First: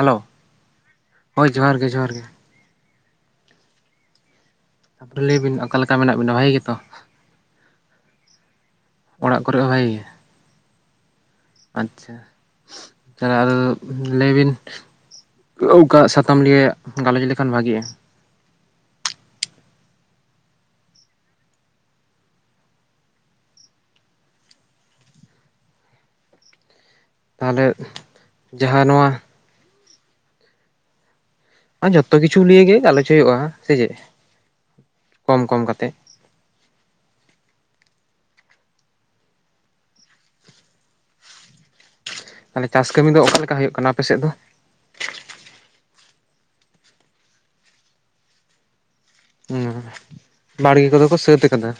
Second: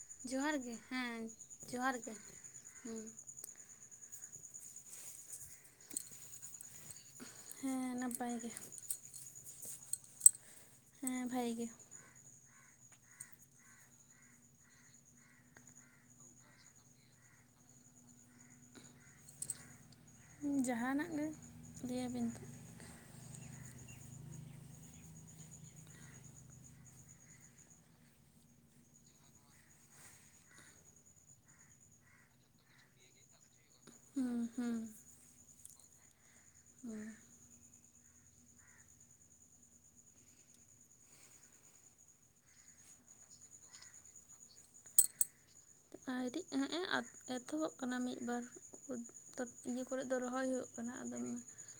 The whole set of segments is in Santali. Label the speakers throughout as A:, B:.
A: ᱦᱮᱞᱳ
B: ᱡᱚᱦᱟᱨ ᱜᱮ ᱦᱮᱸ ᱡᱚᱦᱟᱨ ᱜᱮ ᱦᱮᱸ,
A: ᱛᱟᱯᱚᱨᱮ ᱞᱟᱹᱭ ᱵᱤᱱ ᱚᱠᱟ ᱞᱮᱠᱟ ᱢᱮᱱᱟᱜ ᱵᱤᱱᱟ ᱵᱷᱟᱹᱜᱤ ᱜᱮᱛᱚ?
B: ᱦᱮᱸ ᱱᱟᱯᱟᱭ ᱜᱮ᱾
A: ᱚᱲᱟᱜ ᱠᱚᱨᱮ ᱦᱚᱸ ᱵᱷᱟᱜᱮ ᱜᱮ?
B: ᱦᱮᱸ ᱵᱷᱟᱜᱮ ᱜᱮ ᱾
A: ᱟᱪᱪᱷᱟ ᱾ ᱛᱟᱦᱚᱞᱮ ᱞᱟᱹᱭ ᱵᱤᱱ, ᱚᱠᱟ ᱥᱟᱛᱟᱢ ᱱᱤᱭᱮ ᱜᱟᱞᱚᱪ ᱞᱮᱠᱷᱟᱱ ᱵᱷᱟᱜᱤᱜ-ᱟ᱾
B: ᱡᱟᱦᱟᱱᱟᱜ ᱜᱮ ᱞᱟᱹᱭ ᱟᱵᱤᱱ ᱛᱚ,
A: ᱛᱟᱦᱚᱞᱮ ᱡᱟᱦᱟ ᱱᱚᱣᱟ ᱟᱨ ᱡᱚᱛᱚ ᱠᱤᱪᱷᱩ ᱱᱤᱭᱮ ᱜᱮ ᱜᱟᱞᱚᱪ ᱦᱩᱭᱩᱜ-ᱟ ᱥᱮ ᱪᱮᱫ
B: ᱦᱩᱸ ᱦᱩᱸ
A: ᱠᱚᱢ ᱠᱚᱢ ᱠᱟᱛᱮᱜ᱾
B: [unintelligible]
A: ᱛᱟᱦᱚᱞᱮ ᱪᱟᱥ ᱠᱟᱹᱢᱤ ᱫᱚ ᱚᱠᱟ ᱞᱮᱠᱟ ᱦᱩᱭᱩᱜ ᱠᱟᱱᱟ ᱟᱯᱮ ᱥᱮᱫ ᱫᱚ?
B: ᱟᱣᱨᱤ ᱦᱮᱸ-ᱮ ᱮᱛᱚᱦᱚᱵ ᱟᱠᱟᱱᱟ ᱢᱤᱫ ᱵᱟᱨ᱾ ᱤᱭᱟᱹ ᱠᱚᱨᱮᱜ ᱫᱚ ᱨᱚᱦᱚᱭ ᱦᱩᱭᱩᱜ
A: ᱵᱟᱲᱜᱮ
B: ᱠᱟᱱᱟ,
A: ᱠᱚᱫᱚ
B: ᱟᱫᱚ
A: ᱠᱚ
B: ᱦᱮᱸ
A: ᱥᱟᱹᱛ ᱟᱠᱟᱫᱟ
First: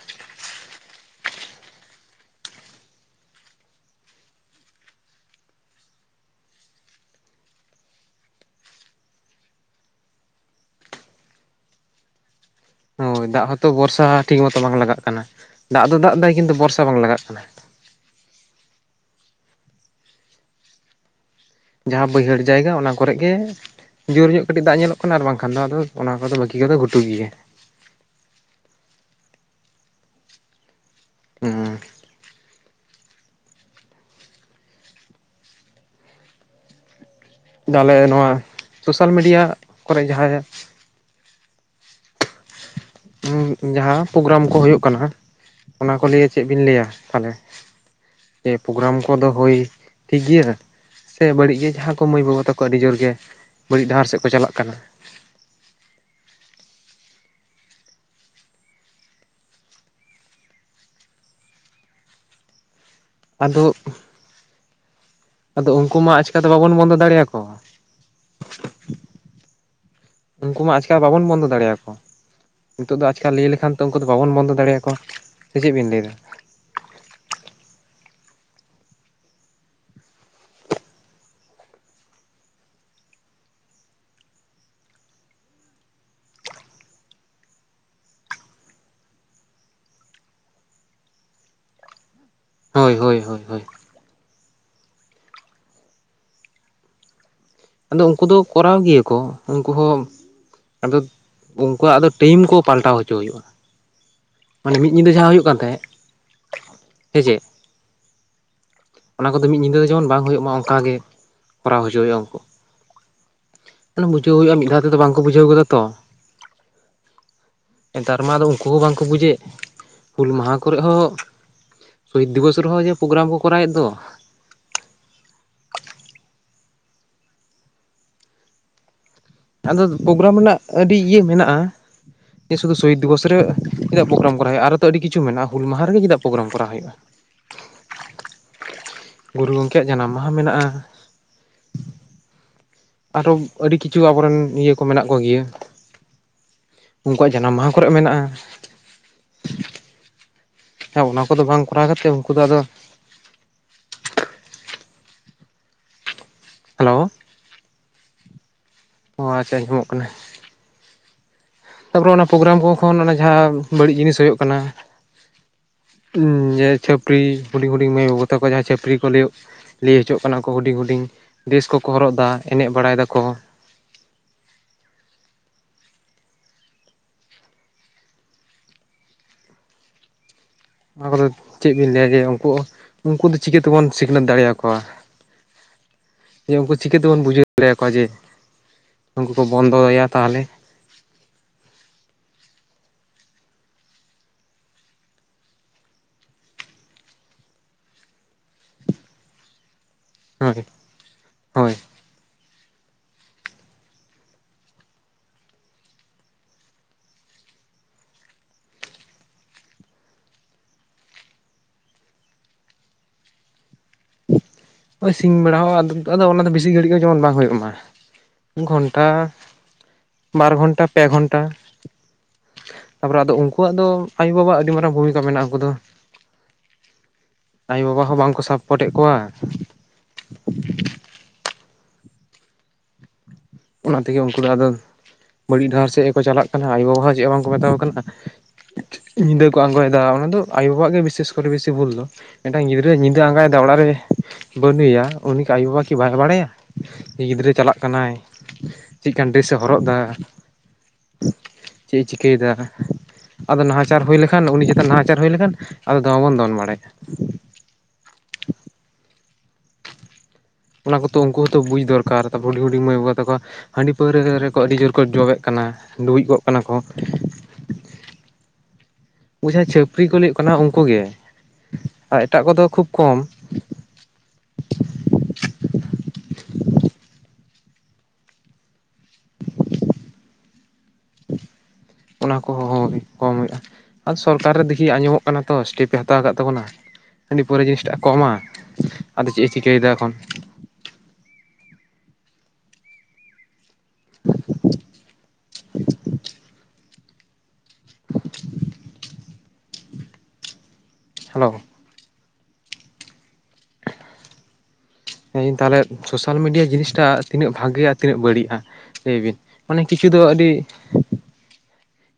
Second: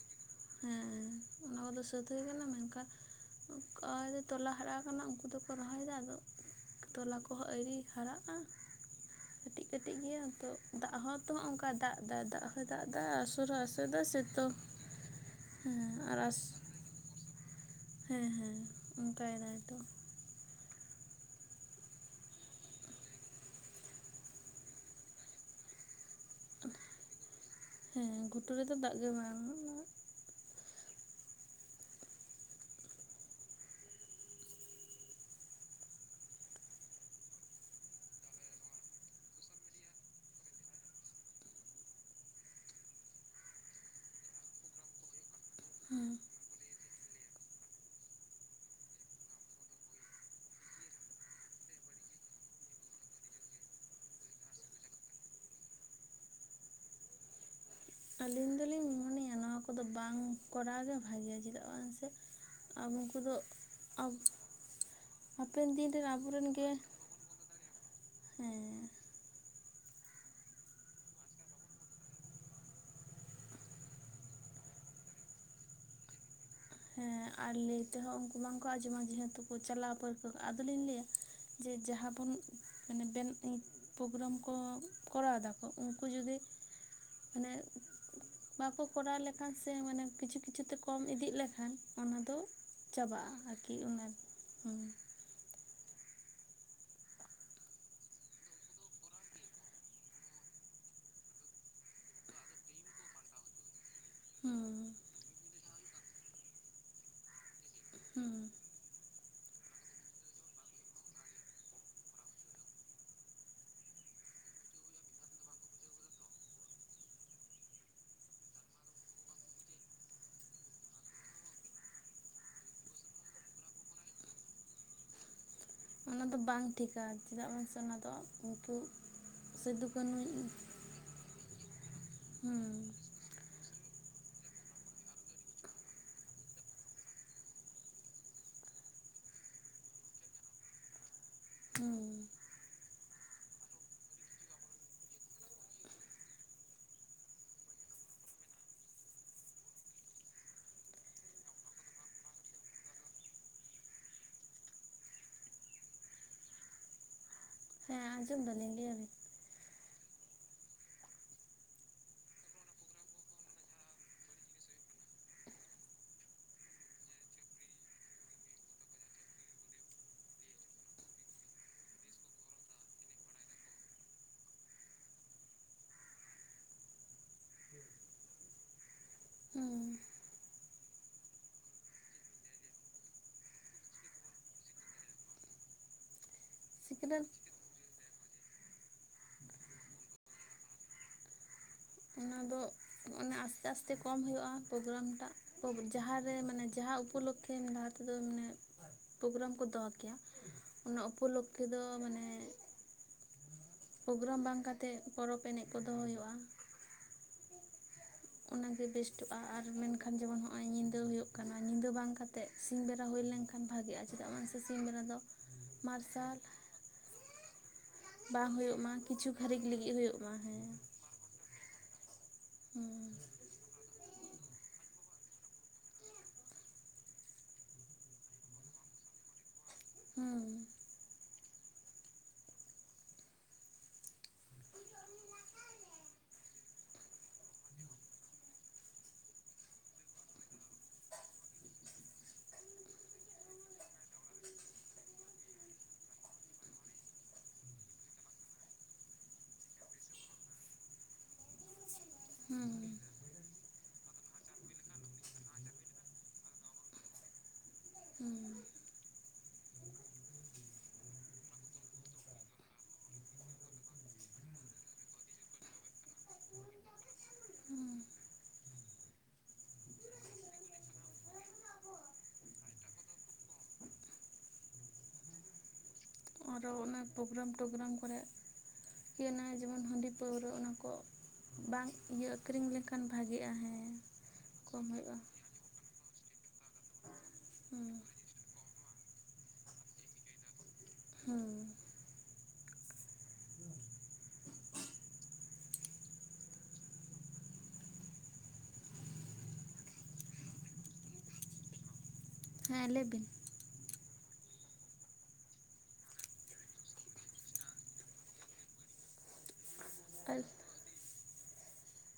B: ᱚᱱᱟ ᱠᱚᱫᱚ ᱥᱟᱹᱛ ᱦᱩᱭ ᱟᱠᱟᱱᱟ ᱢᱮᱱᱠᱷᱟᱱ ᱚᱠᱟᱨᱮ ᱛᱚᱞᱟ ᱦᱟᱨᱟ ᱟᱠᱟᱱᱟ ᱩᱱᱠᱩ ᱫᱚᱠᱚ ᱨᱚᱦᱚᱭ ᱫᱟ, ᱟᱫᱚ ᱛᱚᱞᱟ ᱠᱚᱦᱚᱸ ᱟᱹᱣᱨᱤ ᱦᱟᱨᱟᱜ-ᱟ᱾ ᱠᱟᱹᱴᱤᱡ ᱠᱟᱹᱴᱤᱡ ᱜᱮᱭᱟ ᱛᱚ ᱫᱟᱜ ᱦᱚᱸ ᱛᱚ ᱱᱚᱜ-ᱚ ᱱᱚᱝᱠᱟ ᱫᱟᱜ ᱮᱫᱟᱭ ᱫᱟᱜ ᱦᱚᱭ ᱫᱟᱜ ᱮᱫᱟ
A: ᱦᱳᱭ ᱫᱟᱜ
B: ᱟᱥᱚᱨ ᱦᱚᱸ
A: ᱦᱚᱛᱚ
B: ᱟᱥᱚᱨ ᱮᱫᱟ
A: ᱵᱚᱨᱥᱟ ᱴᱷᱤᱠ
B: ᱥᱮᱛᱚ
A: ᱢᱚᱛᱚ ᱵᱟᱝ ᱞᱟᱜᱟᱜ ᱠᱟᱱᱟ, ᱫᱟᱜ
B: ᱦᱮᱸ
A: ᱫᱚ ᱫᱟᱜ
B: ᱟᱨ
A: ᱮᱫᱟᱭ ᱠᱤᱱᱛᱩ ᱵᱚᱨᱥᱟ ᱵᱟᱝ ᱞᱟᱜᱟᱜ ᱠᱟᱱᱟ ᱾
B: ᱦᱮᱸ ᱦᱮᱸ ᱚᱱᱠᱟᱭ ᱫᱟᱭ ᱛᱚ᱾
A: ᱡᱟᱦᱟᱸ ᱵᱟᱹᱭᱦᱟᱹᱲ ᱡᱟᱭᱜᱟ ᱚᱱᱟ ᱠᱚᱨᱮ ᱜᱮ ᱡᱳᱨ ᱧᱚᱜ ᱠᱟᱹᱴᱤᱡ ᱫᱟᱜ ᱧᱮᱞᱚᱜ ᱠᱟᱱᱟ ᱟᱨ ᱵᱟᱝᱠᱷᱟᱱ ᱫᱚ ᱟᱫᱚ ᱚᱱᱟ ᱠᱚᱫᱚ ᱵᱟᱹᱠᱤ ᱠᱚᱫᱚ ᱜᱷᱩᱴᱩ ᱜᱮᱭᱟ᱾
B: ᱦᱮᱸ ᱜᱷᱩᱴᱩ ᱨᱮᱫᱚ ᱫᱟᱜ ᱜᱮ ᱵᱟᱝ ᱞᱟᱜ
A: [unintelligible] ᱛᱟᱦᱚᱞᱮ ᱱᱚᱣᱟ ᱥᱳᱥᱟᱞ ᱢᱤᱰᱤᱭᱟ ᱠᱚᱨᱮ ᱡᱟᱦᱟᱭ ᱡᱟᱦᱟ ᱯᱨᱳᱜᱨᱟᱢ ᱠᱚ ᱦᱳᱭᱳᱜ ᱠᱟᱱᱟ ᱚᱱᱟ ᱠᱚ
B: ᱦᱮᱸ
A: ᱞᱤᱭᱮ ᱪᱮᱫ ᱵᱤᱱ ᱞᱟᱹᱭᱟ ᱛᱟᱦᱚᱞᱮ? ᱡᱮᱹ ᱯᱨᱳᱜᱨᱟᱢ ᱠᱚᱫᱚ ᱦᱳᱭ ᱴᱷᱤᱠ ᱜᱤᱭᱟ᱾ ᱥᱮ ᱵᱟᱹᱲᱤᱡ ᱜᱮ ᱡᱟᱦᱟᱸ ᱠᱚ ᱢᱟᱹᱭ ᱵᱟᱹᱵᱩ ᱛᱟᱠᱚ ᱟᱹᱰᱤ ᱡᱳᱨ ᱜᱮ ᱵᱟᱹᱲᱤᱡ ᱰᱟᱦᱟᱨ ᱥᱮᱫ ᱠᱚ ᱪᱟᱞᱟᱜ ᱠᱟᱱᱟ?
B: ᱟᱹᱞᱤᱧ ᱫᱚᱞᱤᱧ ᱢᱚᱱᱮᱭᱟ ᱱᱚᱣᱟ ᱠᱚᱫᱚ ᱵᱟᱝ ᱠᱚᱨᱟᱣ ᱜᱮ ᱵᱷᱟᱜᱮᱤᱭᱟ ᱪᱮᱫᱟᱜ ᱵᱟᱝ ᱥᱮ, ᱟᱰᱚ ᱠᱩᱫᱚ
A: ᱟᱫᱚ
B: ᱟᱵᱚ
A: ᱟᱫᱚ ᱩᱱᱠᱩ ᱢᱟ ᱟᱪᱠᱟ ᱫᱚ
B: ᱜᱮ
A: ᱵᱟᱵᱚᱱ ᱵᱚᱱᱫᱚ ᱫᱟᱲᱮᱭᱟ ᱠᱚᱣᱟ᱾
B: ᱦᱮᱸ
A: ᱩᱱᱠᱩ ᱢᱟ ᱟᱪᱠᱟ ᱵᱟᱵᱚᱱ ᱵᱚᱱᱫᱚ ᱫᱟᱲᱮᱭᱟ ᱠᱚᱣᱟ᱾ ᱱᱤᱛᱚᱜ ᱫᱚ ᱟᱪᱠᱟ ᱞᱟᱹᱭ ᱞᱮᱠᱷᱟᱱ ᱛᱚ ᱩᱱᱠᱩ ᱫᱚ ᱵᱟᱵᱚᱱ ᱵᱚᱱᱫᱚ ᱫᱟᱲᱮᱭᱟᱠᱚᱣᱟ, ᱥᱮ ᱪᱮᱫ ᱵᱤᱱ ᱞᱟᱹᱭ ᱫᱟ?
B: ᱦᱮᱸ ᱟᱨ ᱞᱟᱹᱭ ᱛᱮᱦᱚᱸ ᱩᱱᱠᱩ ᱵᱟᱝᱠᱚ ᱟᱸᱡᱚᱢᱟ ᱡᱮᱦᱮᱛᱩ ᱠᱚ ᱪᱟᱞᱟᱣ ᱯᱟᱹᱨᱠᱟᱹᱣ ᱟᱫᱚᱞᱤᱧ ᱞᱟᱹᱭᱟ ᱡᱮ ᱡᱟᱦᱟᱸ ᱵᱚᱱ ᱢᱟᱱᱮ ᱵᱮᱱ ᱯᱨᱳᱜᱨᱟᱢ ᱠᱚ ᱠᱚᱨᱟᱣ ᱫᱟ, ᱩᱱᱠᱩ ᱡᱩᱫᱤ ᱢᱟᱱᱮ ᱵᱟᱠᱚ ᱠᱚᱨᱟᱣ ᱞᱮᱠᱷᱟᱱ ᱥᱮ ᱢᱟᱱᱮ ᱠᱤᱪᱷᱩ ᱠᱤᱪᱷᱩᱛᱮ ᱠᱚᱢ ᱤᱫᱤᱜ ᱞᱮᱠᱷᱟᱱ ᱚᱱᱟᱫᱚ
A: ᱦᱳᱭ ᱦᱳᱭ
B: ᱪᱟᱵᱟᱜᱼᱟ
A: ᱦᱳᱭ ᱦᱳᱭ
B: ᱟᱨᱠᱤ ᱚᱱᱟ ᱦᱩᱸ᱾
A: ᱟᱫᱚ ᱩᱱᱠᱩ ᱫᱚ ᱠᱚᱨᱟᱣ ᱜᱮᱭᱟᱠᱚ ᱩᱱᱠᱩ ᱦᱚᱸ ᱟᱫᱚ ᱩᱱᱠᱩᱣᱟᱜᱫᱚ ᱴᱟᱹᱭᱤᱢ ᱠᱚ ᱯᱟᱞᱴᱟᱣ ᱦᱚᱪᱚ ᱦᱩᱭᱩᱜᱼᱟ᱾ ᱢᱟᱱᱮ ᱢᱤᱫ
B: ᱦᱩᱸ
A: ᱧᱤᱫᱟᱹ ᱡᱟᱦᱟᱸ ᱦᱩᱭᱩᱜ ᱠᱟᱱ ᱛᱟᱦᱮᱸᱜ ᱥᱮᱪᱮᱫ?
B: ᱦᱩᱸ᱾
A: ᱚᱱᱟ ᱠᱚᱫᱚ ᱢᱤᱫ ᱧᱤᱫᱟᱹ ᱫᱚ ᱡᱮᱢᱚᱱ ᱵᱟᱝᱦᱩᱭᱩᱜ ᱢᱟ ᱚᱝᱠᱟ ᱜᱮ ᱠᱚᱨᱟᱣ ᱦᱚᱪᱚ ᱦᱩᱭᱩᱜᱼᱟ ᱩᱱᱠᱩ᱾ ᱛᱚ ᱵᱩᱡᱷᱟᱹᱣ ᱦᱩᱭᱩᱜᱼᱟ ᱢᱤᱫ ᱫᱷᱟᱣᱛᱮᱫᱚ ᱵᱟᱝᱠᱚ ᱵᱩᱡᱟᱹᱣ ᱜᱚᱫᱟ ᱛᱚ᱾ ᱱᱮᱛᱟᱨ ᱢᱟᱫᱚ ᱩᱱᱠᱩ ᱦᱚᱸ ᱵᱟᱝᱠᱚ ᱵᱩᱡᱮᱫ ᱦᱩᱞ ᱢᱟᱦᱟ ᱠᱚᱨᱮ ᱦᱚᱸ ᱥᱚᱦᱤᱛ ᱫᱤᱵᱚᱥ ᱨᱮᱦᱚᱸ ᱡᱮ ᱯᱨᱳᱜᱨᱟᱢ ᱠᱚ ᱠᱚᱨᱟᱣᱮᱫ ᱫᱚ᱾
B: ᱚᱱᱟ ᱫᱚ ᱵᱟᱝ ᱴᱷᱤᱠᱟ ᱪᱮᱫᱟᱜ ᱢᱟᱥᱮ ᱚᱱᱟᱫᱚ ᱩᱱᱠᱩ
A: ᱟᱫᱚ
B: ᱥᱤᱫᱩ ᱠᱟᱹᱱᱩ
A: ᱯᱨᱳᱜᱨᱟᱢ ᱨᱮᱱᱟᱜ ᱟᱹᱰᱤ ᱤᱭᱟᱹ ᱢᱮᱱᱟᱜᱼᱟ,
B: ᱦᱩᱸ
A: ᱥᱩᱫᱩ ᱥᱚᱦᱤᱫ ᱫᱤᱵᱚᱥ ᱨᱮ ᱪᱮᱫᱟᱜ ᱯᱨᱳᱜᱨ ᱠᱚᱟᱣ ᱦᱩᱭᱩ-ᱟ, ᱟᱨᱳ ᱟᱹᱰᱤ ᱠᱤᱪᱷᱩ ᱢᱮᱱᱟᱜᱼᱟ ᱦᱩᱞ ᱢᱟᱦᱟ ᱨᱮᱜᱮ ᱪᱮᱫᱟᱜ ᱯᱨᱳᱜᱨᱟᱢ ᱠᱚᱨᱟᱣ ᱦᱩᱭᱩᱜ-ᱟ? ᱜᱩᱨᱩ ᱜᱚᱝᱠᱮᱭᱟᱜ ᱡᱟᱱᱟᱢ ᱢᱟᱦᱟ ᱢᱮᱱᱟᱜᱼᱟ,
B: ᱦᱩᱸ᱾
A: ᱟᱨᱚ ᱟᱹᱰᱤ ᱠᱤᱪᱷᱩ ᱟᱵᱚᱨᱮᱱ ᱤᱭᱟᱹ ᱠᱚ ᱢᱮᱱᱟᱜ ᱠᱚᱜᱮᱭᱟ᱾ ᱩᱱᱠᱩᱣᱟᱜ ᱡᱟᱱᱟᱢ ᱢᱟᱦᱟ ᱠᱚᱨᱮᱜ ᱢᱮᱱᱟᱜᱼᱟ᱾ ᱦᱮᱸ ᱚᱱᱟ ᱠᱚᱫᱚ ᱵᱟᱝ ᱠᱚᱨᱟᱣ ᱠᱟᱛᱮᱜ ᱩᱱᱠᱩ ᱫᱚ ᱟᱫᱚ ᱦᱮᱞᱳ᱾
B: ᱦᱮᱸ ᱟᱸᱡᱚᱢ ᱫᱟᱞᱤᱧ ᱞᱟᱹᱭᱟ
A: ᱚ ᱟᱪᱪᱷᱟ ᱟᱸᱡᱚᱢᱚᱜ ᱠᱟᱱᱟ᱾ ᱛᱟᱨᱯᱚᱨᱮ ᱚᱱᱟ ᱯᱨᱳᱜᱨᱟᱢ ᱠᱚ ᱠᱷᱚᱱ ᱚᱱᱟ ᱡᱟᱦᱟᱸ ᱵᱟᱹᱲᱤᱡ ᱡᱤᱱᱤᱥ ᱦᱩᱭᱩᱜ ᱠᱟᱱᱟ, ᱦᱩᱸ ᱡᱮ ᱪᱟᱹᱯᱟᱹᱨᱤ ᱦᱩᱰᱤᱧ ᱦᱩᱰᱤᱧ ᱢᱟᱹᱭ ᱵᱟᱹᱵᱩ ᱛᱟᱠᱚ ᱡᱟᱦᱟᱸᱭ ᱪᱷᱟᱹᱯᱟᱹᱨᱤ ᱠᱚ ᱞᱟᱹᱭᱚᱜ ᱞᱟᱹᱭ ᱦᱚᱪᱚᱜ ᱠᱟᱱᱟ ᱠᱚ ᱦᱩᱰᱤᱧ ᱦᱩᱰᱤᱧ ᱰᱮᱥ ᱠᱚᱠᱚ ᱦᱚᱨᱚᱜ ᱮᱫᱟ ᱮᱱᱮᱡ ᱵᱟᱲᱟᱭ ᱫᱟᱠᱚ,
B: ᱦᱩᱸ᱾
A: ᱚᱱᱟ ᱠᱚᱫᱚ ᱪᱮᱫ ᱵᱤᱱ ᱞᱟᱹᱭᱟ ᱡᱮ ᱩᱱᱠᱩ ᱩᱱᱠᱩ ᱫᱚ ᱪᱤᱠᱟᱹ ᱛᱮᱵᱚᱱ ᱥᱤᱠᱷᱱᱟᱹᱛ ᱫᱟᱲᱮᱭᱟᱠᱚᱣᱟ? [unintelligible] ᱡᱮ ᱩᱱᱠᱩ ᱪᱤᱠᱟᱹ ᱛᱮᱵᱚᱱ
B: ᱥᱤᱠᱷᱱᱟᱹᱛ
A: ᱵᱩᱡᱷᱟᱹᱣ ᱫᱟᱲᱮᱭᱟᱠᱚᱣᱟ ᱡᱮ ᱩᱱᱠᱩ ᱠᱚ ᱵᱚᱱᱫᱚᱭᱟ ᱛᱟᱦᱚᱞᱮ᱾
B: ᱚᱱᱟ ᱫᱚ ᱚᱱᱮ ᱟᱥᱛᱮ ᱟᱥᱛᱮ ᱠᱚᱢ ᱦᱩᱭᱩᱜᱼᱟ ᱴ, ᱯᱨᱳᱜᱨᱟᱢ ᱴᱟᱜ ᱡᱟᱦᱟᱸ ᱨᱮ ᱢᱟᱱᱮ ᱡᱟᱦᱟᱸ ᱩᱯᱚᱞᱚᱠᱚ [unintelligible] ᱞᱟᱦᱟ ᱛᱮᱫᱚ ᱢᱟᱱᱮ ᱯᱨᱳᱜᱨᱟᱢ ᱠᱚ ᱫᱚᱦᱚ ᱠᱮᱭᱟ,
A: ᱦᱳᱭ
B: ᱚᱱᱟ ᱩᱯᱚᱞᱚᱠᱠᱷᱮ
A: ᱦᱳᱭ
B: ᱫᱚ ᱢᱟᱱᱮ ᱯᱨᱳᱜᱨᱟᱢ ᱵᱟᱝ ᱠᱟᱛᱮᱫ ᱯᱚᱨᱚᱵᱽ ᱮᱱᱮᱡ ᱠᱚ ᱫᱚᱦᱚ ᱦᱩᱭᱩᱜᱼᱟ᱾ ᱚᱱᱟᱜ ᱜᱮ ᱵᱮᱥᱴᱚᱜᱼᱟ ᱟᱨ ᱢᱮᱱᱠᱷᱟᱱ ᱡᱮᱢᱚᱱ ᱱᱚᱜᱼᱚᱭ ᱧᱤᱫᱟᱹ ᱦᱩᱭᱩᱜ ᱠᱟᱱᱟ ᱧᱤᱫᱟᱹ ᱵᱟᱝ ᱠᱟᱛᱮᱜ, ᱥᱤᱝ ᱵᱮᱲᱟ ᱦᱩᱭ ᱞᱮᱱᱠᱷᱟᱱ ᱵᱷᱟᱜᱤᱮᱜᱼᱟ, ᱪᱮᱫᱟᱜ ᱵᱟᱝ ᱥᱮ ᱥᱤᱧ ᱵᱮᱲᱟ ᱫᱚ ᱢᱟᱨᱥᱟᱞ
A: ᱰᱤ ᱜᱷᱟᱹᱲᱤ ᱦᱚ ᱡᱮᱢᱚᱱ ᱵᱟᱝ ᱦᱩᱭᱩᱜ ᱢᱟ᱾
B: ᱵᱟᱝ ᱦᱩᱭᱩᱜ ᱢᱟ
A: ᱜᱷᱚᱱᱴᱟ
B: ᱠᱤᱪᱷᱩ ᱜᱷᱟᱹᱲᱤᱪ ᱞᱟᱹᱜᱤᱫ ᱦᱩᱭᱩᱜ
A: ᱵᱟᱨ
B: ᱢᱟᱦᱮᱸ᱾
A: ᱜᱷᱚᱱᱴᱟ ᱯᱮ ᱜᱷᱚᱱᱴᱟ
B: ᱦᱩᱸ
A: ᱛᱟᱯᱚᱨᱮ ᱟᱫᱚ ᱩᱱᱠᱩᱣᱟᱜ ᱫᱚ ᱟᱭᱩ ᱵᱟᱵᱟᱣᱟᱜ ᱟᱹᱰᱤ ᱢᱟᱨᱟᱝ ᱵᱷᱩᱢᱤᱠᱟ ᱫᱚ ᱢᱮᱱᱟᱜᱼᱟ, ᱩᱱᱠᱩ ᱫᱚ ᱟᱭᱳᱼᱵᱟᱵᱟ ᱦᱚᱸ ᱵᱟᱝᱠᱚ ᱥᱟᱯᱚᱴᱮᱫ ᱠᱚᱣᱟ,
B: ᱦᱩᱸ
A: ᱚᱱᱟ ᱛᱮᱜᱮ ᱩᱱᱠᱩ ᱫᱚ ᱟᱫᱚ ᱵᱟᱹᱲᱤᱡ ᱰᱟᱦᱟᱨ ᱥᱮᱫ ᱜᱮᱠᱚ ᱪᱟᱞᱟᱜ ᱠᱟᱱᱟ ᱟᱭᱳ ᱵᱟᱵᱟ ᱦᱚᱸ ᱪᱮᱫ ᱦᱚᱸ ᱵᱟᱝᱠᱚ ᱢᱮᱛᱟ ᱟᱠᱚ ᱠᱟᱱᱟ᱾ ᱧᱤᱫᱟᱹ ᱠᱚ ᱟᱸᱜᱚᱭᱫᱟ ᱚᱱᱟ ᱫᱚ ᱟᱭᱳ ᱵᱟᱵᱟᱣᱟᱜ ᱜᱮ ᱵᱤᱥᱮᱥ ᱠᱚᱨᱮ ᱵᱮᱥᱤ ᱵᱷᱩᱞ ᱫᱚ᱾ ᱢᱤᱫᱴᱟᱱ ᱜᱤᱫᱽᱨᱟᱹ ᱧᱤᱫᱟᱹ ᱟᱸᱜᱟᱭ ᱫᱟ ᱚᱲᱟᱜ ᱨᱮ ᱵᱟᱹᱱᱩᱭᱟ ᱩᱱᱤ ᱟᱭᱳᱵᱟᱵᱟ ᱠᱤ ᱵᱟᱭ ᱵᱟᱲᱟᱭᱟ᱾ ᱩᱱᱤ ᱜᱤᱫᱽᱨᱟᱹ ᱪᱟᱞᱟᱜ ᱠᱟᱱᱟᱭ ᱪᱮᱜ ᱠᱟᱱ ᱰᱮᱥ ᱮ ᱦᱚᱨᱚᱜ ᱫᱟᱭ᱾ ᱪᱮᱜ ᱮ ᱪᱤᱠᱟᱹᱭ ᱫᱟ᱾
B: ᱦᱩᱸ
A: ᱟᱫᱚ ᱱᱟᱦᱟ ᱪᱟᱨ ᱦᱩᱭ ᱞᱮᱠᱷᱟᱱ ᱩᱱᱤ ᱪᱮᱛᱟᱱ ᱱᱟᱦᱟ ᱪᱟᱨ ᱦᱩᱭ ᱞᱮᱠᱷᱟᱱ ᱟᱫᱚ ᱫᱚᱢᱮ ᱵᱚᱱ ᱫᱚᱱ ᱵᱟᱲᱟᱭᱟ᱾
B: ᱦᱩ, [inaudible]
A: ᱚᱱᱟ ᱠᱚᱫᱚ ᱩᱱᱠᱩ ᱦᱚᱸᱛᱚ ᱵᱩᱡᱽ ᱫᱚᱨᱠᱟᱨ ᱛᱟᱯᱚ ᱦᱩᱰᱤ ᱦᱩᱰᱤ ᱢᱟᱹᱭ ᱵᱟᱹᱵᱟ ᱛᱟᱠᱚ᱾ ᱦᱟᱺᱰᱤ ᱯᱟᱹᱣᱨᱟᱹ ᱨᱮᱠᱚ ᱟᱹᱰᱤ ᱡᱳᱨ ᱠᱚ ᱡᱚᱵᱮ ᱠᱟᱱᱟ ᱰᱩᱵᱩᱡ ᱠᱚᱜ ᱠᱟᱱᱟ ᱠᱚ᱾
B: ᱦᱩᱸ,
A: [unintelligible] ᱪᱟᱹᱯᱨᱤ ᱠᱚ ᱞᱮᱭᱚᱜ ᱠᱟᱱᱟ ᱩᱱᱠᱩ ᱜᱮ ᱟᱨ ᱮᱴᱟᱜ ᱠᱚᱫᱚ ᱠᱷᱩᱵ ᱠᱚᱢ᱾
B: ᱟᱨᱚ ᱚᱱᱮ ᱯᱨᱳᱜᱨᱟᱢ ᱴᱳᱜᱨᱟᱢ ᱠᱚᱨᱮᱜ᱾ ᱠᱤᱭᱟᱱᱟᱭ ᱡᱮᱢᱚᱱ ᱦᱟᱺᱰᱤ ᱯᱟᱹᱣᱨᱟᱹ ᱚᱱᱟ ᱠᱚ ᱵᱟᱝ? ᱤᱭᱟᱹ
A: ᱚᱱᱟ ᱠᱚ
B: ᱟᱹᱠᱷᱨᱤᱧ
A: ᱦᱚᱦᱚ
B: ᱞᱮᱠᱷᱟᱱ
A: ᱠᱚᱢ
B: ᱵᱷᱟᱜᱮᱜᱼᱟ
A: ᱦᱩᱭᱩᱜᱼᱟ
B: ᱦᱮᱸ
A: ᱟᱨ ᱥᱚᱨᱠᱟᱨ ᱨᱮ
B: ᱠᱚᱢ
A: ᱫᱤᱠᱷᱤ
B: ᱦᱩᱭᱩᱜᱼᱟ
A: ᱟᱸᱡᱚᱢᱚᱜ ᱠᱟᱱᱟ᱾ ᱛᱚ ᱥᱴᱮᱯᱮ ᱦᱟᱛᱟᱣ ᱠᱟᱫ ᱛᱟᱵᱚᱱᱟ ᱦᱟᱺᱰᱤ ᱯᱟᱹᱭᱨᱟᱹ ᱡᱤᱱᱤᱥ
B: ᱦᱩᱸ
A: ᱴᱟᱜ ᱮ ᱠᱚᱢᱟ ᱟᱫᱚ ᱪᱮᱫ ᱮ ᱪᱤᱠᱟᱹᱭᱮᱫᱟ ᱮᱠᱷᱚᱱ?
B: ᱦᱩᱸ,
A: [unintelligible] ᱦᱮᱞᱳ,
B: ᱦᱮᱸ ᱞᱟᱹᱭᱵᱤᱱ?
A: [unintelligible] ᱦᱮᱸᱧ ᱛᱟᱦᱚᱞᱮ ᱥᱳᱥᱟᱞ ᱢᱤᱰᱤᱭᱟ ᱡᱤᱱᱤᱥᱴᱟ ᱛᱤᱱᱟᱹᱜ ᱵᱷᱟᱜᱮ ᱟᱨ ᱛᱤᱱᱟᱹᱜ ᱵᱟᱹᱲᱤᱡᱼᱟ? ᱞᱟᱹᱭ ᱵᱤᱱ ᱢᱟᱱᱮ ᱠᱤᱪᱷᱩ ᱫᱚ ᱟᱹᱰᱤ,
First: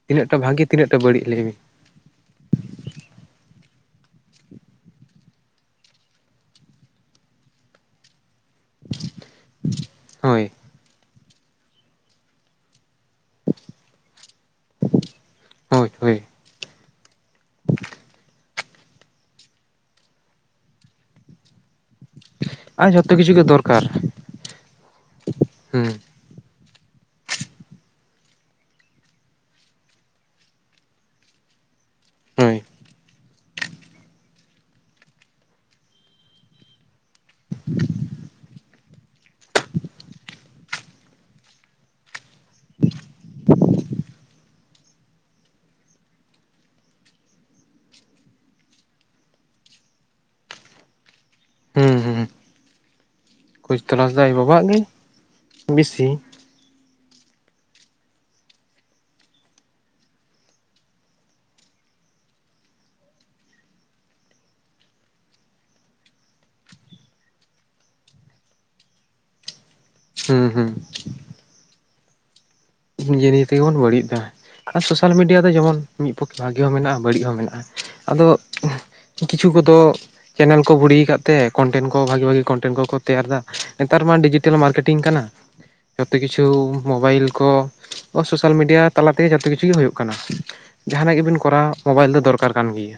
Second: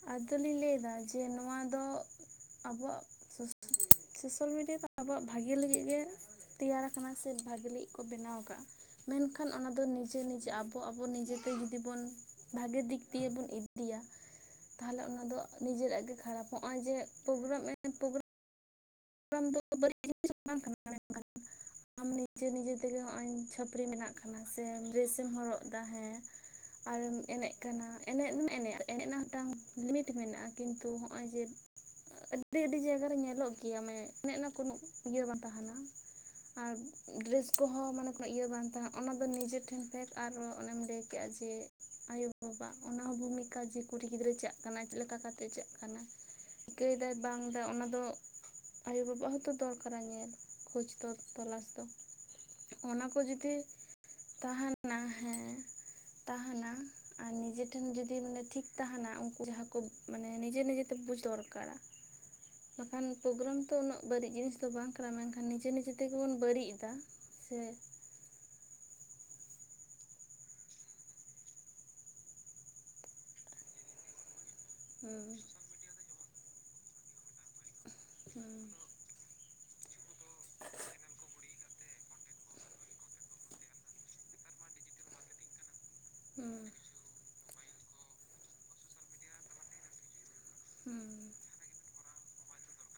A: ᱛᱤᱱᱟᱹᱜ ᱴᱟ
B: ᱟᱫᱚᱞᱤᱧ
A: ᱵᱷᱟᱜᱤ
B: ᱞᱟᱹᱭ
A: ᱛᱤᱱᱟᱹᱜ
B: ᱮᱫᱟ
A: ᱴᱟ
B: ᱡᱮ
A: ᱵᱟᱹᱲᱤᱡ ᱞᱟᱹᱭ ᱵᱤᱱ
B: ᱱᱚᱣᱟ ᱫᱚ, ᱟᱵᱚᱣᱟᱜ ᱥᱚᱥᱚ ᱥᱳᱥᱟᱞ ᱢᱤᱰᱤᱭᱟ ᱫᱚ ᱟᱵᱚᱣᱟᱜ ᱵᱷᱟᱜᱮ ᱞᱟᱹᱜᱤᱫ ᱜᱮ, ᱛᱮᱭᱟᱨᱟᱠᱟᱱᱟ ᱥᱮ ᱵᱷᱟᱜᱮ ᱞᱟᱹᱜᱤᱫ ᱠᱚ ᱵᱮᱱᱟᱣ ᱠᱟᱜ-ᱟ ᱢᱮᱱᱠᱷᱟᱱ ᱚᱱᱟ ᱫᱚ ᱱᱤᱡᱮ
A: ᱦᱳᱭ
B: ᱱᱤᱡᱮ ᱟᱵᱚ, ᱛᱚ ᱟᱵᱚ ᱱᱤᱡᱮᱛᱮ ᱡᱩᱫᱤ ᱵᱚᱱ ᱵᱷᱟᱜᱮ ᱫᱤᱠ ᱫᱤᱭᱮ ᱵᱚᱱ ᱤᱫᱤᱭᱟ᱾ ᱛᱟᱦᱚᱞᱮ ᱚᱱᱟ ᱫᱚ
A: ᱦᱳᱭ
B: ᱱᱤᱡᱮᱨᱟᱜ ᱜᱮ
A: ᱦᱳᱭ
B: ᱠᱷᱟᱨᱟᱯ ᱱᱚᱜ-ᱚᱭ ᱡᱮ ᱯᱚᱜᱨᱟᱢ ᱮ ᱯᱚᱜᱨᱚ [inaudible] ᱟᱢ ᱱᱤᱡᱮ ᱱᱤᱡᱮ
A: ᱟᱨ
B: ᱛᱮᱜᱮ
A: ᱡᱷᱚᱛᱚ
B: ᱱᱚᱜᱼᱚᱭ
A: ᱠᱤᱪᱷᱩ ᱜᱮ
B: ᱪᱷᱟᱹᱯᱨᱤ
A: ᱫᱚᱨᱠᱟᱨ
B: ᱢᱮᱱᱟᱜ ᱠᱟᱱᱟ ᱥᱮ ᱰᱮᱨᱮᱥ ᱮᱢ ᱦᱚᱨᱚᱜ ᱮᱫᱟ
A: ᱦᱩᱸ
B: ᱦᱮᱸ? ᱟᱨᱮᱢ ᱮᱱᱮᱡ ᱠᱟᱱᱟ ᱮᱱᱮᱡ ᱢᱟ ᱮᱱᱮᱡᱼᱟ ᱮᱱᱮᱡ ᱨᱮᱱᱟᱜ ᱢᱤᱫᱴᱟᱝ ᱞᱤᱢᱤᱴ ᱢᱮᱱᱟᱜᱼᱟ ᱠᱤᱱᱛᱩ ᱦᱚᱸᱜᱼᱚᱭ ᱡᱮ,
A: ᱦᱳᱭ
B: ᱟᱹᱰᱤ ᱟᱹᱰᱤ ᱡᱟᱭᱜᱟ ᱨᱮ ᱧᱮᱞᱚᱜ ᱜᱮᱭᱟ ᱢᱮ ᱮᱱᱮᱡ ᱨᱮᱱᱟᱜ ᱠᱳᱱᱳ ᱤᱭᱟᱹ ᱵᱟᱝ ᱛᱟᱦᱮᱱᱟ᱾ ᱟᱨ ᱰᱨᱮᱥ ᱠᱚᱦᱚᱸ ᱢᱟᱱᱮ ᱠᱚ ᱤᱭᱟᱹ ᱵᱟᱝ ᱛᱟᱦᱮᱸ ᱚᱱᱟ ᱫᱚ ᱱᱤᱡᱮ ᱴᱷᱮᱱ ᱯᱷᱮᱴ ᱟᱨ ᱚᱱᱮᱢ ᱞᱮᱭ ᱠᱮᱜᱼᱟ ᱡᱮ, ᱟᱭᱳᱼᱵᱟᱵᱟ ᱚᱱᱟ ᱦᱚᱸ ᱵᱷᱩᱢᱤᱠᱟ ᱡᱮ ᱠᱩᱲᱤ ᱜᱤᱫᱽᱨᱟᱹ ᱪᱟᱜ ᱠᱟᱱᱟᱭ ᱪᱮᱫ ᱞᱮᱠᱟ ᱠᱟᱛᱮᱜ ᱪᱟᱜ ᱠᱟᱱᱟ᱾ ᱪᱤᱠᱟᱹᱭ ᱫᱟᱭ ᱵᱟᱝ ᱫᱟᱭ ᱚᱱᱟ ᱫᱚ, ᱟᱭᱳᱼᱵᱟᱵᱟᱣᱟᱜ ᱦᱚᱸᱛᱚ ᱫᱚᱨᱠᱟᱨᱟ ᱧᱮᱞ ᱠᱷᱚᱡᱽ ᱫᱚ ᱛᱚᱞᱟᱥ ᱫᱚ᱾
A: ᱦᱩᱸ ᱦᱩᱸ
B: ᱚᱱᱟ ᱠᱚ ᱡᱩᱫᱤ
A: ᱠᱷᱳᱡᱽ ᱛᱚᱞᱟᱥ ᱫᱚ ᱟᱡ ᱵᱟᱵᱟᱣᱟᱜ ᱜᱮ
B: ᱛᱟᱦᱮᱱᱟ ᱦᱮᱸ
A: ᱵᱮᱥᱤ
B: ᱛᱟᱦᱮᱱᱟ᱾ ᱟᱨ ᱱᱤᱡᱮ ᱴᱷᱮᱱ ᱡᱚᱫᱤ ᱢᱟᱱᱮ ᱴᱷᱤᱠ ᱛᱟᱦᱮᱱᱟ ᱩᱱᱠᱩ ᱡᱟᱦᱟᱸ ᱠᱚ ᱢᱟᱱᱮ ᱱᱤᱡᱮ ᱱᱤᱡᱮ ᱛᱮ ᱵᱩᱡ ᱫᱚᱨᱠᱟᱨᱟ᱾ ᱵᱟᱠᱷᱟᱱ, ᱯᱨᱳᱜᱨᱟᱢ ᱛᱚ ᱩᱱᱟᱹᱜ ᱵᱟᱹᱲᱤᱡ ᱡᱤᱱᱤᱥ ᱫᱚ ᱵᱟᱝ ᱠᱟᱱᱟ ᱢᱮᱱᱠᱷᱟᱱ ᱱᱤᱡᱮ ᱱᱤᱡᱮ ᱛᱮᱜᱮ ᱵᱚᱱ ᱵᱟᱹᱲᱤᱡ ᱮᱫᱟ ᱥᱮ?
A: ᱦᱩᱸ ᱦᱩᱸ᱾ ᱱᱤᱡᱮ ᱱᱤᱡᱮ ᱛᱮᱜᱮ ᱵᱚᱱ ᱵᱟᱹᱲᱤᱡ ᱫᱟ ᱟᱨ ᱥᱳᱥᱟᱞ
B: ᱦᱩᱸ
A: ᱢᱤᱰᱤᱭᱟ ᱫᱚ ᱡᱮᱢᱚᱱ ᱢᱤᱫ ᱯᱚᱠᱷᱮ ᱵᱷᱟᱜᱮ ᱦᱚᱸ ᱢᱮᱱᱟᱜᱼᱟ ᱵᱟᱹᱲᱤᱡ ᱦᱚᱸ ᱢᱮᱱᱟᱜᱼᱟ᱾ ᱟᱫᱚ
B: ᱦᱩᱸ
A: ᱠᱤᱪᱷᱩ ᱠᱚᱫᱚ, ᱪᱮᱱᱮᱞ ᱠᱚ ᱵᱷᱩᱲᱤ ᱠᱟᱫ ᱛᱮ ᱠᱚᱱᱴᱮᱱᱴ ᱠᱚ ᱵᱷᱟᱜᱤ ᱵᱷᱟᱜᱤ ᱠᱚᱱᱴᱮᱱᱴ ᱠᱚ ᱛᱮᱭᱟᱨ ᱮᱫᱟ ᱱᱮᱛᱟᱨ ᱢᱟ ᱰᱤᱡᱤᱴᱮᱞ ᱢᱟᱨᱠᱮᱴᱤᱝ ᱠᱟᱱᱟ᱾ ᱡᱚᱛᱚ ᱠᱤᱪᱷᱩ ᱢᱳᱵᱟᱭᱤᱞ ᱠᱚ, ᱥᱳᱥᱟᱞ ᱢᱤᱰᱤᱭᱟ ᱛᱟᱞᱟ ᱛᱮᱜᱮ ᱡᱚᱛᱚ ᱠᱤᱪᱷᱩ ᱜᱮ ᱦᱩᱭᱩᱜ ᱠᱟᱱᱟ᱾
B: ᱦᱩᱸ
A: ᱡᱟᱦᱟᱱᱟᱜ ᱜᱮᱵᱤᱱ ᱠᱚᱨᱟᱣ, ᱢᱳᱵᱟᱭᱤᱞ ᱫᱚ ᱫᱚᱨᱠᱟᱨ ᱠᱟᱱ ᱜᱮᱭᱟ᱾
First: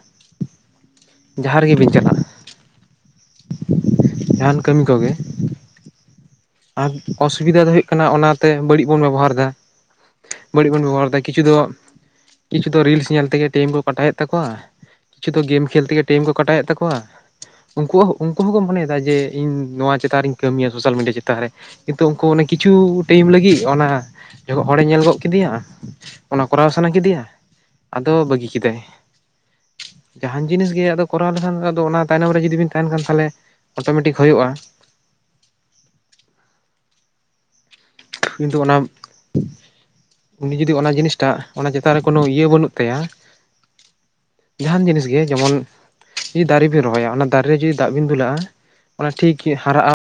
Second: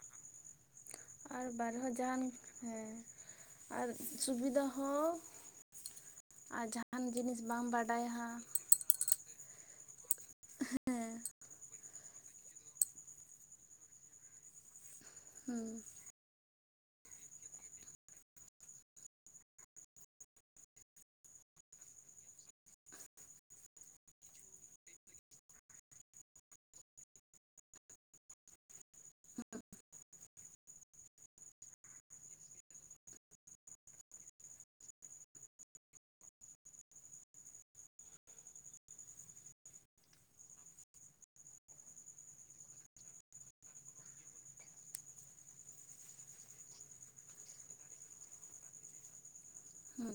B: ᱟᱨ
A: ᱡᱟᱦᱟᱸ
B: ᱵᱟᱨ
A: ᱨᱮᱜᱮ
B: ᱦᱚ
A: ᱵᱤᱱ
B: ᱡᱟᱦᱟᱱ
A: ᱪᱟᱞᱟᱜᱼᱟ
B: ᱦᱮᱸ ᱟᱨ
A: ᱡᱟᱦᱟᱱ
B: ᱥᱩᱵᱤᱫᱷᱟ
A: ᱠᱟᱹᱢᱤ ᱠᱚᱜᱮ
B: ᱦᱚᱸ ᱾
A: ᱟᱨ ᱚᱥᱩᱵᱤᱫᱷᱟ ᱫᱚ ᱦᱳᱭᱳᱜ ᱠᱟᱱᱟ
B: ᱵᱟᱰᱟᱭᱟ
A: ᱚᱱᱟ
B: ᱦᱟᱸᱜ
A: ᱛᱮ ᱵᱟᱹᱲᱤᱡ ᱵᱚᱱ ᱵᱮᱵᱚᱦᱟᱨ ᱮᱫᱟ ᱾ ᱵᱟᱹᱲᱤᱡ ᱵᱚᱱ ᱵᱮᱵᱚᱦᱟᱨ
B: ᱦᱮᱸ
A: ᱮᱫᱟ ᱠᱤᱪᱷᱩ ᱫᱚ ᱠᱤᱪᱷᱩ ᱫᱚ ᱨᱤᱞᱥ ᱧᱮᱞ ᱛᱮᱜᱮ ᱴᱟᱭᱤᱢ ᱠᱚ ᱯᱟᱴᱟᱣᱮᱫ ᱛᱟᱠᱚᱣᱟ ᱾ ᱠᱤᱪᱷᱩ ᱫᱚ
B: ᱦᱩᱸ
A: ᱜᱮᱢ ᱠᱷᱮᱞ ᱛᱮᱜᱮ ᱴᱟᱭᱤᱢ ᱠᱚ ᱠᱟᱴᱟᱣᱮᱫ ᱛᱟᱠᱚᱣᱟ ᱾ ᱩᱱᱠᱩ ᱩᱱᱠᱩ ᱦᱚᱸᱠᱚ ᱢᱚᱱᱮᱫᱟ ᱡᱮ ᱤᱧ ᱱᱚᱣᱟ ᱪᱮᱛᱟᱱ ᱨᱤᱧ ᱠᱟᱹᱢᱤᱭᱟ ᱥᱳᱥᱟᱞ ᱢᱤᱰᱤᱭᱟ ᱪᱮ ᱛᱟᱱ ᱨᱮ ᱠᱤᱱᱛᱩ ᱩᱱᱠᱩ ᱠᱤᱪᱷᱩ ᱴᱟᱭᱤᱢ ᱞᱟᱹᱜᱤᱫ ᱚᱱᱟ ᱡᱚᱠᱷᱚᱱ ᱦᱚᱲᱮ ᱧᱮᱞ ᱜᱚᱫ ᱠᱮᱫᱮᱭᱟ ᱚᱱᱟ ᱠᱚᱨᱟᱣ ᱥᱟᱱᱟ ᱠᱮᱫᱮᱭᱟ ᱟᱫᱚ ᱵᱟᱹᱜᱤ ᱠᱮᱫᱟᱭ ᱾ ᱡᱟᱦᱟᱱ ᱡᱤᱱᱤᱥ ᱜᱮ ᱟᱫᱚ ᱠᱚᱨᱟᱣ ᱞᱮᱠᱷᱟᱱ ᱟᱫᱚ ᱚᱱᱟ ᱛᱟᱭᱱᱚᱢ ᱨᱮ ᱡᱩᱫᱤ ᱵᱤᱱ ᱛᱟᱦᱮᱱ ᱠᱷᱟᱱ ᱛᱟᱦᱚᱞᱮ ᱚᱴᱚᱢᱮᱴᱤᱠ ᱦᱩᱭᱩᱜ-ᱟ ᱾ ᱠᱤᱱᱛᱩ ᱚᱱᱟ ᱩᱱᱤ ᱡᱩᱫᱤ ᱚᱱᱟ ᱡᱤᱱᱤᱥ ᱴᱟᱜ ᱚᱱᱟ ᱪᱮᱛᱟᱱ ᱨᱮ ᱠᱳᱱᱳ ᱤᱭᱟᱹ ᱵᱟᱹᱱᱩᱜ ᱛᱟᱭᱟ ᱡᱟᱦᱟᱱ ᱡᱤᱱᱤᱥ ᱜᱮ ᱡᱮᱢᱚᱱ ᱡᱩᱫᱤ ᱫᱟᱨᱮ ᱵᱤᱱ ᱨᱚᱦᱚᱭᱟ ᱚᱱᱟ ᱫᱟᱨᱮ ᱨᱮ ᱡᱩᱫᱤ ᱫᱟᱜ ᱵᱤᱱ ᱫᱩᱞᱟᱜ-ᱟ ᱾ ᱚᱱᱟ ᱴᱷᱤᱠ ᱦᱟᱨᱟᱜ-ᱟ ᱾
B: ᱦᱩᱸ